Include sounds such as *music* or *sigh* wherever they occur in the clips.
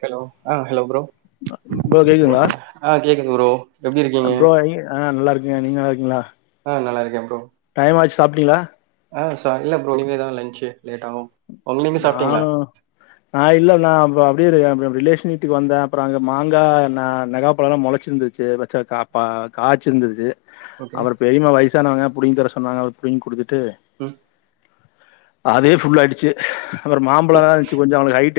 Hello ஆ hello bro ஆ கே க்கு ப்ரோ எப்டி அ இருக்கீங்க ப்ரோ நி ஆ நல்லா இருக்கங்க நீங்க நல்லா இருக்கிங்களா ஆ நல்லா டைம் ஆச்சு சாப்ட்டிங்ளா ஆஹ் ச இல்ல ப்ரோ இனிமே தான் லன்சு லேட் ஆகு உங்க நீங்க சாப்ட்டீங்களா நானும் நான் இல்ல நான் வீடு வாங்க ரிலேஷன் வீட்டுக்கு வந்தேன் அப்புறம் அங்கே மாங்கா ந நகாப்பழம்லா முளைச்சுருந்துச்சு பச்ச காச்சு இருந்துச்சு ஓகே அப்புற பெரியமா வயசானவங்க புடுங்கி தர சொன்னாங்க அத புடிங்கி குடுத்துட் ட்டு ம் அதேஃபுல்லா அய்டிச்சு அப்புற ம். மாம்பழம் இருந்துச்சு கொஞ்ச ஹைட்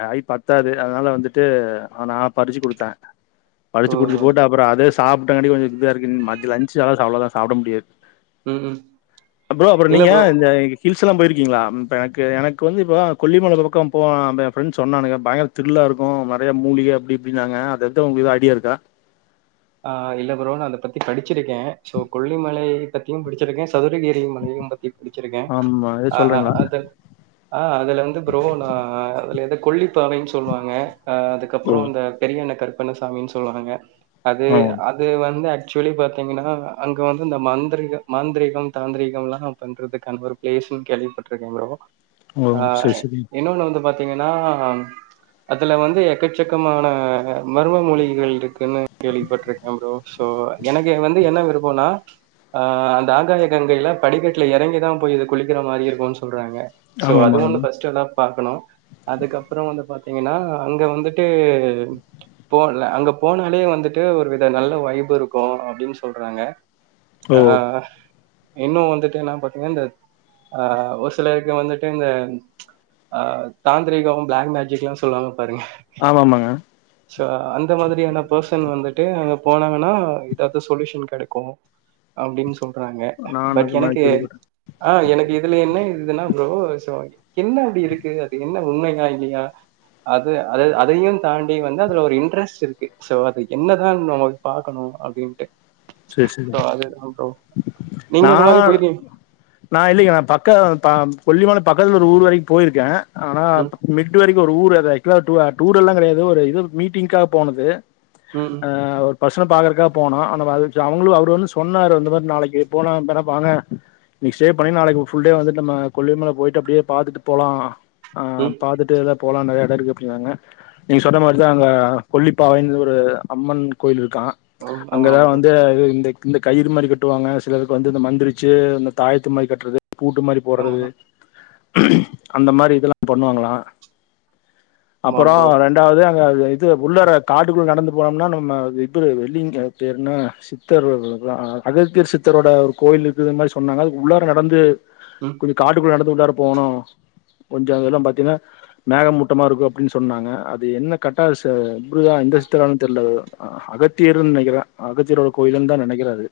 *unintelligible* ஹைட் பத்தாது அதனால வந்துட்டு அதனா பறிச்சு குடுத்தன் ஓ பறிச்சு குடுத்து போட்டு அப்புறம் அது சாப்பிட்டாங்காட்டி கொஞ்ச திருப்திய இருக்கு மதியலன்ச் அவளதான் சாப்பிட முடியது ம் ம் அப்றம் அப்புறம் இல்ல நீங்க ப்ரோ இந்த ஹில்ஸ் ற்றால போயிருக்கீங்களா இப்ப எனக்கு எனக்கு வந்து இப்பதான் கொல்லிமலை பக்கம் போ என் பிரெண்ட் சொன்னானுங்க பயங்கர த்ரில்லா இருக்கு நிறைய மூலிகை அப்படி இப்படின்னாங் அது எது உங்களுக்கு ஐடியா இருக்கா ஆஹ் இல்ல ப்ரோ நான் அதை பத்தி படிச்சிருக்கேன் சோ கொல்லிமலை பத்தியு படிச்சிருக்கேன் சதுரகிரி மலையு பத்தி படிச்சிருக்கேன் ஆமா எது ஆஹ் சொல்றீங்களா அது ஆஹ் அதுல வந்து ப்ரோ நான் அதுல ஏதோ கொல்லிப்பாறை சொல்லுவாங்க அ அதுக்கப்புறம் ஓ இந்த பெரியனைகர் பண்ணசாமின்னு சொல்லுவாங்க அது ஓ அது வந்து ஆக்சுவலி பாத்தீங்கன்னா அங்க வந்து இந்த மந்திரிக மாந்திரிகம் தாந்திரிகம்லாம் பண்ணுறதுக்கான ஒரு பிளேஸ்ன்னு கேள்விப்பட்டிருக்கே ப்ரோ ஓ ஆஹ் சரி சரி இன்னொன்ன வந்து பாத் பாத்தீங்கன்னா அதுல வந்து எக்கச்சக்கமான மர்ம மொழிகள் இருக்குன்னு சோ எனக்கு வந்து என்ன விருப்பம்னா அஹ் அந்த ஆங்காலி கங்கையில படிக்கட்டுல இறங்கிதான் போய் இது குளிக்கிற மாதிரி இருக்கு சொல்றாங்க சோ ஆமா ஆமா அதுவு ஒண்ணு ஃபர்ஸ்ட்ல பாக்கணும் அதுக்கப்புறம் வந்து பாத்தீங்கன்னா அங்க வந்துட்டு போகல அங்க போனாலே வந் வந்துட்டு ஒரு வித நல்ல வைஃபு இருக்கு அப்படின்னு சொல்றாங்க ஓ ஆஹ் இன்னும் வந்துட்டு என்ன பாத்தீங்கா இந்த ஆஹ் ஒரு சிலருக்கு வந்துட்டு இந்த ஆஹ் தாந்திரிகம் பிளாக் மேஜிக்லாம் சொல்லுவாங்க பாருங்க ஆமா ஆமாங்க சோ அந்த மாதிரியான பெர்ஸ் ன் வந்துட்டு அங்க போனாங்கன்னா எதாவது சொலுஷன் கிடைக்கு அப்படின்னு சொல் சொல்றாங்க நான் பட் அது மாதிரி எனக்கு கேள்விப்பட்டேன் ஆஹ் எனக்கு இதுல என்ன இது என்ன ப்ரோ என்ன அப்படி இருக்கு அது என்ன உண்மையா இல்லையா அது அதையு தாண்டி வந்து அதுல ஒரு இன்ட்ரஸ்ட் இருக்கு சோ என்னதான் நம்ம பாக்கணு அப்படின்ட்டு செரி செரி நீங்க இந்த மாரி நான் போயிருக்கீங் நான் இல்லைங்க நான் பக்க கொல்லிமல பக்கதுல ஒரு ஊர் வரைக்கு போயிருக்கேன் ஆனா ம் மெட்டு வரைக்கு ஒரு ஊரு து ஆக்சுலா டூ அ டூட் எல்லா கெடையாது ஒரு இது மீட்டிங்க்கா போனது ம் ஆஹ் பசங்கள பாக்கறக்கா போனோ அந்த *unintelligible* சேர் அவங்களு அவரு வந்து சொன்னாரு இந்த மாரி நாளைக்கு போலா *unintelligible* வாங்க இன்னிக் ஸ்டே பண்ணி நாளைக்கு ஃபுல் டே வந்துட்டு நம்ம கொல்லிமல போயிட்டு அப்டியே பாத்துட்டு போலா ம் ஆஹ் ம் பாத்துட்டு அதா போலா நெறைய எடோ இருக்கு அப்டினாங்க நீங்க சொன்ன மாரி தா அங்க கொல்லிப்பாவைன் ஒரு அம்மன் கோயிலிருக் அஹ் ஆமா ப்ரோ *unintelligible* இந்த இந்த கயிறு மாரி கட்டுவாங்க சிலருக்கு வந்து இந்த மந்திரிச்சு இந்த தாயத்து மாரி கட்றது பூட்டு மாரி போட்றது ஆமா அந்த மாரி இதெல்லா பண்ணுவாங்களா ஆமா அப்பறோ ப்ரோ ரெண்டாவது அது இது உள்ளார காட்டுகுள்ள நடந்து போனம்னா நம்ம *unintelligible* வெள்ளிங்கு பேரு என்ன சித்தரு ஒரு அ அ அகத்தியர் சித்தரோட ஒரு கோயில்ருக்குதுன் மாரி சொன்னாங்க அதுக் உள்ளார நடந்து ம் கொஞ்ச காட்டுக்குள்ள நடந் து உள்ளார போனு கொஞ்சோ அதெல்லா பாத்தினா மேக மூட்டமா இருக்கு அப்டின் சொன்னாங்க அது என்ன கட்டாஸ்ஸு *unintelligible* இந்த சித்தரான்னு தெர்ல அ அ அகத்தியருன் நெனைக்கறே அகத்தியரோ கோயிலுன்தா நெனைக்கறே அது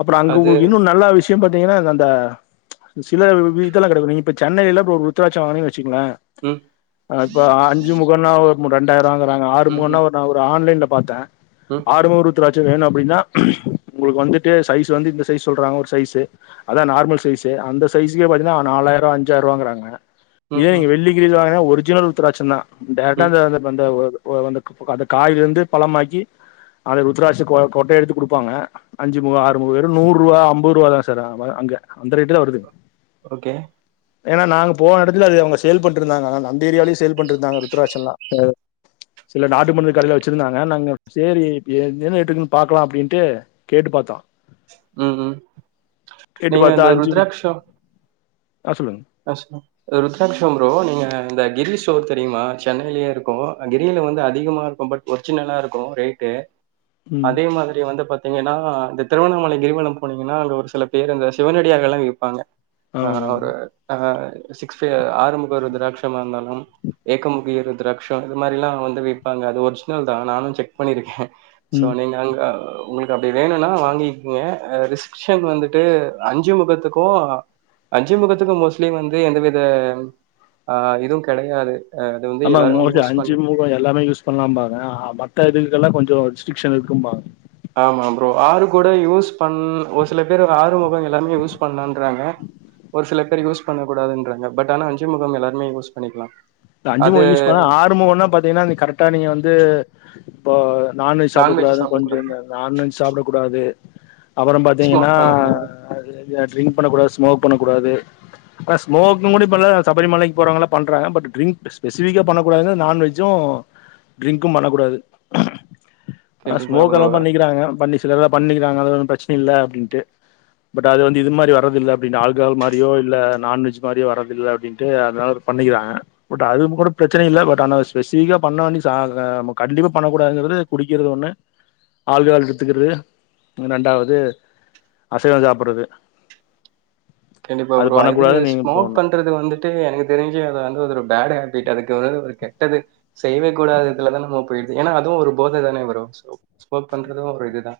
அப்றோ அங்க அது ஒர் இன்னு நல்லா விஷ்யோ பா த்தீங்னா அது அந்த சில வி இதல்லா கெடைக்கு நீ இப்ப சென்னைல இப்ப ருத்ராட்சோ வாங்னீங் வெச் சிங்ளே ம் அ இப்ப ஆ அஞ்சு முகன்னா ஒரு மூ ரெண்டாய்ருவாங்க றாங்க ஆறு ம் முகன்னா ம் ஒர் ந ஒரு ஆன்லைன்ல பாத்தே ம் ஆறு முக ருத்ராட் சோ வேணு அப்டின்னா உங்களுக் வந்துட்டு சைஸ் வந்து இந்த சைஸ் சொல்றாங்க ஒரு சைசு அதா நார்மல் சைசு அந்த சைசுக்கே பாத்தீன்னா நாலாய்ரோ அஞ்சாய் ருவாங்கறாங்க இத ம் நீங்க ம் வெள்ளிங்கிரில வாங்கனா ஒரு ஒர்ஜினல் ருத்தராட்சந்தா டேரட்டா ம் அந்த அந்த பந்த போது ஒ வந்த *unintelligible* அந்த காயிலருந்து பழமாக்கி அத ருத்ராட்ச கொ கொட்ட எடுத்து குடுப்பாங்க அஞ்சு முகோ ஆறு முகோ வெரு நூறு ரூவா அம்பருவாதா சார் அ ப அங்க அந்த ரேட்டு தா வருதுங் ஓகே ஏனா நாங்க போன எடத்துல அது அவங்க சேல் பண்ட்ருந்தாங்க அதனால் தா அந்த ஏரியாவ்லியு சேல் பண்ட்ருந்தாங்க ருத்ராட்சல்லா சில நாட்டு மருந்து கடைல வச்சிருந்தாங்க நாங்க சேரி இப் எ ட்டிருகுனு பாக்லா அப்டின்டு கேட்டு பாத்தோ உம் உம் கேட்டு நீங்க பாத்தா எந்த அஞ்சு ருத்ராட்ச ஆ சொல்லுங்க ருத்ராட்சம் ப்ரோ நீங்க இந்த கிரி ஸ்டோர் தெரியுமா சென்னையிலியே இருக்கு கிரியில வந்து அதிகமாருக்கு பட் ஒரிஜினலாருக்கு ரேட்டு ம் அதே மாதிரி வந்து பத் பாத்தீங்னா இந்த திருவண்ணாமலை கிரிவலம் போனீங்கனா அங்க ஒரு சில பேரு அந்த சிவனடியாகலா விப்பாங்க ஆமா ஆஹ் ஆமாங்க அவரு ஆஹ் சிக்ஸ்ப ஆறுமுகர் ருத்ராட்சமாக இருந்தாலு ஏக்கம் முகிய ருத்ராட்ச இது மாரிலா வந்து விப்பாங்க அது ஒரிஜினல்தா நானு செக் பண்ணிருக்க சோ ம் நீங்க அங்க உங்களுக்கு அப்டி வேணும்னா வாங்கிக்கங்க ரிஷன் வந்துட்டு அஞ்சு முகத்துக்கு அஞ்சு முகத்துக்கு மோஸ் வந்து எந்தவித ஆஹ் இதுவு கெடையாது அது வந்து ஆமாங்க எல்லாருமே மோஸ்டி யூஸ் அஞ்சு பண்ணி முக எல்லாமே யூஸ் பண்ணலா பாங்க மத்த இதுக்கெல்லா கொஞ்சோ ஸ்ட்ரிக்ஷன் இருக்கும்மா ஆமா ப்ரோ ஆறு கூட யூஸ் பண் ஒரு சில பேர் ஆறு முகம் எல்லாருமே யூஸ் பண்ணலான்றாங்க ஒரு சில பேர் யூஸ் பண்ண கூடாதுன்றாங்க பட் ஆனா அஞ்சு முக எல்லாருமே யூஸ் பண்ணிக்கலா அஞ்சு முக அது யூஸ் பண்ணன் ஆறு முகன்னா பாத்தீங்கன்னா நீ கரெக்டா நீங்க வந்து போ நான்வெஜ் சாப்பிடக்கூடாது கொஞ்ச இந்த நான்வெஜ் சாப்டக்கூடாது அப்பற பாத்தீங்கன்னா ஸ்மோக் பண்ணக்கூடாது ஆஹ் ட்ரிங்க் பண்ணக்கூடாது ஸ்மோக் பண்ண கூடாது கா ஸ்மோக்கிங் கூட இப்ப சபரி மலைக்கு போறவ பண்றாங்க பட் ட்ரிங்க் ஸ்பெசிஃபிக்கா பண்ணக்கூடாதுன்ன நான்வெஜ்ஜு ட்ரிங்க்கு பண்ணக்கூடாது ஆஹ் கண்டிப்பா ப்ரோ ஸ்மோக்ல்லா பண்ணிக்கிறாங்க பண்ணி சிலர்ல்லா பண்ணிக்கிறாங்க அது ஒன்னு பிரச்சனை இல்ல அப்படின்ட்டு பட் அது வந்து இது மாரி வரதில்ல அப்படின்ட்டு ஆழ்கால் மாரியோ இல்லலை நான்வெஜ் மாரியோ வரதில்ல அப்டின்ட்டு அதனால அது பண்ணிக்கிறாங்க பட் அதுவு கூட பிரச்சன இல்லை பட் ஆனா ஸ்பெசிபிக்கா பண்ணண்டி *unintelligible* ஆஹ் கண்டிப்பா பண்ணக்க கூடாங்கிறது குடிக்கிறது ஒண்ணு ஆள்கஹாள் எடுத்துக்கிறது ரெண்டாவது அசைவ சாப்பறது கண்டிப்பா ப்ரோ இது ஸ்மோக் பண்றது வந்துட்டு எனக்கு தெரிஞ்சு அத வந்து ஒரு பேட் ஹா போய்ட்டு அதுக்கு ஒரு கெட்டது செய்யவே கூடாதுல தா நம்ம போயிடுது ஏன்னா அதுவு ஒரு போதை தானே ப்ரோ ஸ்மோக் பண்றது ஒரு இதுதா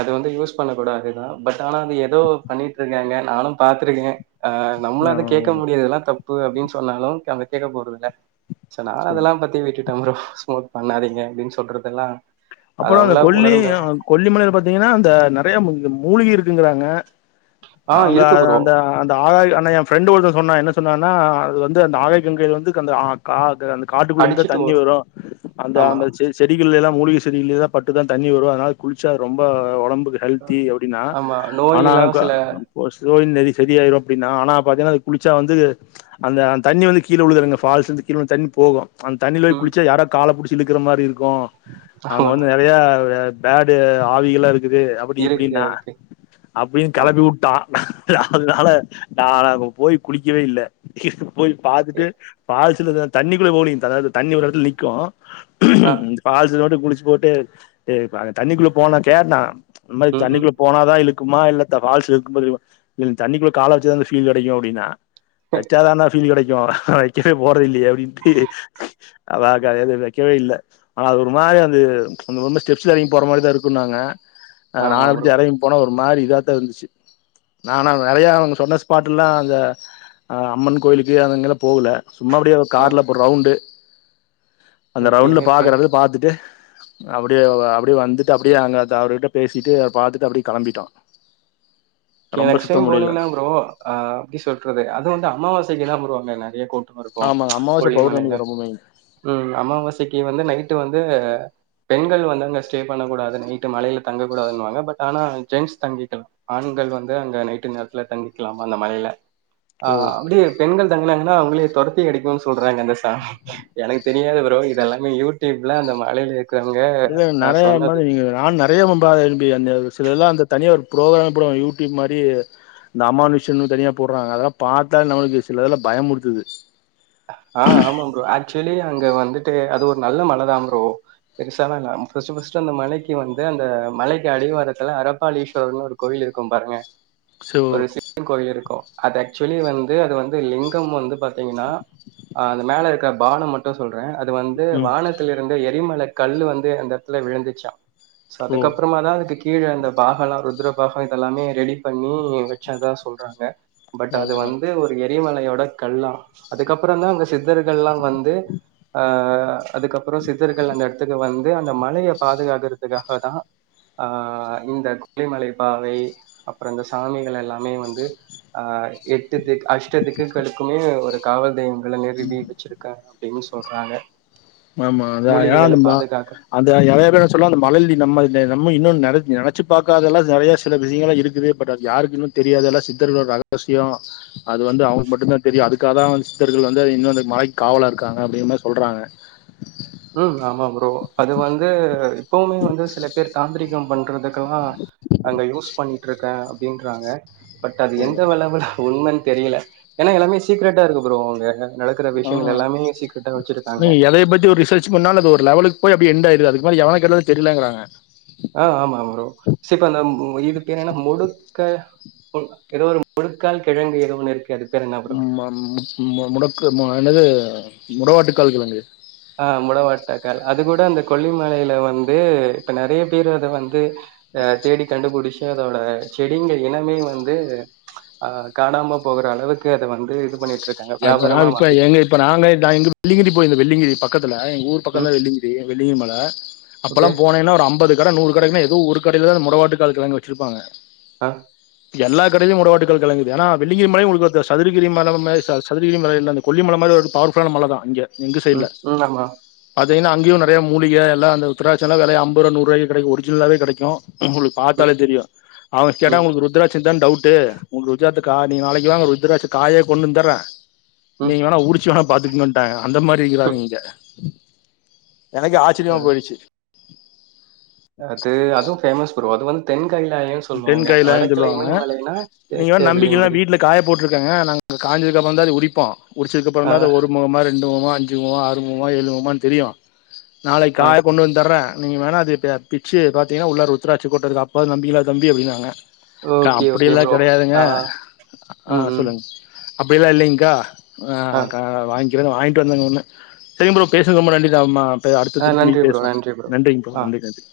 அது வந்து யூஸ் பண்ண கூடாதுதா பட் ஆன அங்க ஏதோ பண்ணட்ருக்காங்க நானு பாத்துருக்கே ஆஹ் நம்மள அத கேட்க ஆ முடியாது அதலா தப் ப்பு அப்டின்னு சொன்னாலு அங்க கேட்க போறதுல ச நா சேரி அதெல்லா பத்தி விட்டுட்டு விட்டே ப்ரோ ஸ்மோக் பண்ணாதீங்க அப்படின்னு சொல்றதெல்லா அப்பற அந்த கொல்லி கொல்லிமலைல பாத்தீங்கன்னா அந்த நெறையா மூல்கை இருக்கு இருக்குங்கறாங்க ஆ அவங்க இருக்கு ப்ரோ அந்த அந்த ஆ ஆனா ஏ ஃப்ரெண்டு ஒருத்த சொன்னா என்ன சொன்னா அது வந்து அந்த ஆக கங்கையையில வந்து அக்க கா அந்த காட்டுக்குள்ள இந்துதா அடிச்சுட்டு தண்ணி வரும் வரு அந்த ஆமா அந்த செ செடிகள்ல எல்லா மூலிகை செடிலியேதா பட்டுதா தண்ணி வரு அதனால குளிச்சா ரொம்ப ஒடம் பு ஹெல்தி அப்டின்னா ஆனா அ நோய் நெரி சரி ஆயிரு அப்டின்னா ஆனா பாத்தீங்கன்னா அது குளிச்சா வந்து அந்த தண்ணி வந்து கீழ விழுதுறங்க ஃபால்ஸ் வந்து கீழ வந்து தண்ணி போகு அந்த தண்ணில போய் ம் குளிச்சா யாரா கால புடுச்சு இழுக்கிற மாரி இரு இருக்கு அங்க ஆமா வந்து நெறயா பேடு ஆவிகெல்லா இரு க்குது அப்படி இருக்கு இப்படின்னா ஓகே அப்படினு ஆமா கிளப்பி விட் அதனால நா அங்க போயி குளிக்கவே இல்ல போய் எ பாத்துட்டு ஃபாஸ் தண்ணிகுள்ள போவ்லிங் அதாது தண்ணி ஒரு எடத்துல நிக்கு ஆ ஃபால்ஸ்கு மட்டு குளிச்சு போட்டு எ தண்ணிக்குள்ள போன கேட்டா அந்த மாரி ம், ம். தண்ணிக்குள்ள போனாதா இழுக் மா இல்ல இந்த வால்ஸ் *unintelligible* இதுல தண்ணிக்குள்ள கால வச்சா தா அந்த ஃபீல் கெடைக்கு அப்படின்னா வச்சா தானா ஃபீல் கெடைக்கு நா வைக்கவே போல இல்லையே அப்படின்ட்டு அதா கா இது வைக்கவே இல்ல ஆனா அது ஒரு மாரி அந்த இது ரொம்ப ஸ்டெப்ஸ்ல எறங்கி போற மாரிதா இருக்குன்னாங்க ஆ நா ஆமா ப்ரோ. அப்டிதா எறங்கி போன ஒரு மாரி இதாத்தா இருந்துச்சு நான நறையா அவுங்க சொன்ன ஸ்பாட் எல்லா அந்த அம்மன் கோயிலுக்கு அதுங்கல்லா போகல சும்மா அப்பிடியே ஆ கார்ல ஒரு ரவுண்டு அந்த ஓகே, ரவுண்ட்ல ஓகே. பாக்குறத பாத்துட்டு அப்டியே அப்டியே வந்துட்டு அப்டியே அங்க அவருகிட்ட பேசிட்டு பாத்துட்டு அப்டியே கெளம்பிட்டோ கே ரொம்ப நெக்ஸ்ட் சுத்த டைம் முடியல போனீங்கன்னா ப்ரோ அ எப்டி சொல்றது அது வந்து அமாவசைக்கு தா ப்ரோ அங்கன *unintelligible* இருக்கு ஆமாங்க அமாவாச கொல்லிமலையில பௌர்ணமி ரொம்ப மெயின் ம் அமாவாசைக்கு வந்து நைட்டு வந்து பெண்கள் வந்து அங்க ஸ்டே பண்ண கூடாது நைட்டு மலையில தங்கக்க கூடாதுனுவாங்க பட் ஆனா ஜென்ஸ் தங்கிக்கலா ஆண்கள் வந் து அங்க நைட்டு நேரத்துல தங்கிக்கலாமா அந்த மலைல ஆ ஓ அப்டியே பெண்கள் தங்களைன்னா அவங்ளே தொரத்தி அடிக்கவு சொல்றாங்க அந்த தாஹ் எனக்கு தெ நியாது ப்ரோ இது எல்லாமே யூடியூப்ல அந்த மழைல இது நெறைய மாதி நீங்க நான் நெறையமம்பாதம்பி அந்த சிலதுலா அந்த தனியாக ஒரு ப்ரோக்ராமே போடுவா யூடியூப் மாரி இந்த அமானுஷ்யனு தனியா போட்றாங்க அதெல்லா பாத்தால் நம்மளுக்கு சில இதுலா பயமுறுத்துது ஆஹ் ஆமாம் ப்ரோ ஆக்சுவலி அங்க வந்துட்டு அது ஒரு நல்ல மலதாம் ப்ரோ பெருசாலா இல்ல ஃபஸ்ட்டு ஃபஸ்ட்டு அந்த மலைக்கு வந்து அந்த மலைக்கு அடிவாரத்துல அரபாளீஸ்வரர்னு ஒரு கோயிலிருக்கு பாருங்க சோ ஒரு சி கோயிலிருக்கு அது ஆக்சுவலி வந்து அது வந்து லிங்கம் வந்து பாத்திங்கனா ஆஹ் அந்த மேலருக்க பானம் மட்டு சொல்றே அத் துவந்து ம் வானத்திலுருந்த எ அடிமல கல்லு வந்து அந்த எடத்துல விழுந்துச்சா சோ ஓ அதுக்கப்றமா தா அதுக்கு கீழ அந்த பாகல்லா ருத்ரபாகொ இதெல்லாமே ரெடி பண்ணி வச்சதா சொல்றாங்க பட் அது ஓ வந்து ஒரு எ அடிமலையோட கல்லா அதுக்கப்றொந்தா அந்த சித் தர்கள்லா வந்து ஆஹ் ஆ அதுக்கப்பறொ சித்தர்கள் அந்த எடத்துக்கு வந் து அந்த மலைய பாதுகாக்கறதுக்காக தா ஆஹ் இந்த கொல்லிமலை பாவை அப்றொ இந்த சாமிகளெல்லாமே வந்து ஆஹ் எட்டு திக் அஷ்ட திக்குகளுக்குமே ஒரு காவல்தெய்வம் லநெருபீ பிச்சிருக்கா டின் சொல்றாங்க ஆமா அதா மூலிகைகள ஏந்துமா பாதுகாக்க அந்த எலயபே சொல்லா அந்த மழல்தி நம்ம எ நம்ம இன்னொன்னு நெடச் நெனச்சு பாக்காதல்லா நெறையா சில விஷயங்களா இருக்குது பட் அது யாருக்கின்னு தெரியாதுல சித்தர்களோட ரகசியொ அது வந்து அவங்க்கு மட்டுந்தா தெரியு அதுக்காகதா வந் சித்தர்கள் வந்து அது இன்னு அந்த மலைக் காவலாருக்காங்க அப்டிங்கமாரி சொல்றாங்க உம் ஆமா ப்ரோ அது வந்து இப்பவுமே வந்து சில பேர் தாந்ரீகம் பண்றதுக் குலா அங்க யூஸ் பண்ணிட்ருக்கே டின்றாங்க பட் அது எந்த வளவுல் உண்மன் தெரியல ஏனா எல்லாமே சீக்ரட்டா இருக்கு ப்ரோ அங்க நடக்குற ஆ விஷயங்கள் எல்லாமே சீக்ரட்டா வச்சிருக்காங்க சொன்னாலு அது ஒரு லெவலுக்கு பொய் அப்டி என்ட்டாய்ருது அதுக்கு மேல எவனக்கேட்டாலு தெரிலங்குறாங்க ஆ ஆமா ப்ரோ. க ஏதோ ஒரு முழுக்கால் கிழங்கு ஏதோ ஒன்னு இருக்கு அது பேர் என்ன ப்ரோ? உம் அம் ம்ம முடக்கு மு என்னது முடவாட்டு கால் கிழங்கு ஆஹ் முடவாட்டக்கால் அது கூட அந்த கொல்லிமலையில வந்து இப்ப நெறைய பேர் அத வந்து அஹ் தேடி கண்டுபிடிச்சு அதோட செடிங்க இனமே வந்து அஹ் காணாம போகுற அளவுக்கு அத வந்து இது பண்ணிட்டு இரு அப்ப நா இப்ப எங்க இ நாங்க எங்க வெள்ளிங்கிரி போயிருந்த வெள்ளிங்கிரி பக்கம் த்துல எங்க ஊர் பக்கோ ம் தா வெள்ளிங்கிரி வெள்ளிங்கி மல அப்பெல்லா ஓகே போனேன்ன ஒரு ஐம்பது கட நூறு கட ஏதோ ஒரு கடையில தா முடவாட்டு கால் கிழங்கு வெச்சிருப்பாங்க ஆஹ இப்ப எல்லா கடையிலையு முடவாட்டுகால் கெழங்கீது ஆனா வெள்ளிங்கிரி மலை மேரி சது சதுரகிரி மலை இல்ல அந்த கொல்ல மாரி ஒரு பவர் ஃபுல்லான மல தா இங்க உம் உ ஆமா மெய்னா அங்கேயு நெறைய முலிக எல்ல அந்த உத்தராட்சம்லா ஐம்பது நூரு ரூபாய்க்கு கெடைக்கோ ஒர்ஜினலாவவே கெடைக்கோ உங்களுக்கு ம் பாத்தாலே தெரியு அவுங்க கேட்டா ம் உங்களுக்கு ருத்ரா ராட்சோ தானே டவுட்டு ருத்ராட்சத்த நாளைக்கி வாங்க ருத்ராட்ச காயே கொண்டு வந்து தரே ம் நீங்க வேணா உருச்சு வேணா பாத்துக்கோங்கன்டாங்க அந்த மாரி இருக்குறாங்க ம் இங்க எனக்கு ஆச்சரியமாக அஹ் போயிடுச்சு அது அதுவும் ஃபேமஸ் ப்ரோ அது வந்து தென் கைலாயம் தென் சொல்லுவாங்க கைலாயோன்னு வடக்குல சொல்லுவாங்க இமயமலைனா நீங்க வேணா தேக்க நம்பிக்க இல்லன்னா விளியங்கிரி வீட்டுல காய போட்டிருக்காங்க நாங்க அந்த காஞ்சதுக்கப்புறம்ந்த அத உரிப்போ உரிச்சதுக்கு அப்புறோ ஆ தா அது ஒரு முகமா ரெண்டு முகமா அஞ்சு முகமா அறு முகமா ஏழு முமான்னு தெரியோ நாளைக்கு ஆ காய கொண்டு வந்து தர நீங்க வேணா அது பிச்சி பாத்தீங்கன்னா உள்ள ருத்ராட்ச கொட்ட இருக்கோ அப்பவாது நம்பிக்க தம்பி அப்டின்னாங்க க்கா ஓகே ஓகே அப்டில்லா ப்ரோ கெடையாதுங்க ஆ ம் ஆஹ் ம் சொல்லுங்க அப்டிலா இல்லைங்கா ஆ ஆஹ் கா வாங்கி அப்டின் வாங்கிட்டு வந்தங்க ஒன்னு சேரிங்க ப்ரோ பேசுங்க ரொம்ப நன்றி நா அப்ப அடுத்த ஆ திரும்பியு நன்றி ப்ரோ பேசுவோ நன்றி நன்றிங்க ப்ரோ ஆ நன்றி நன்றி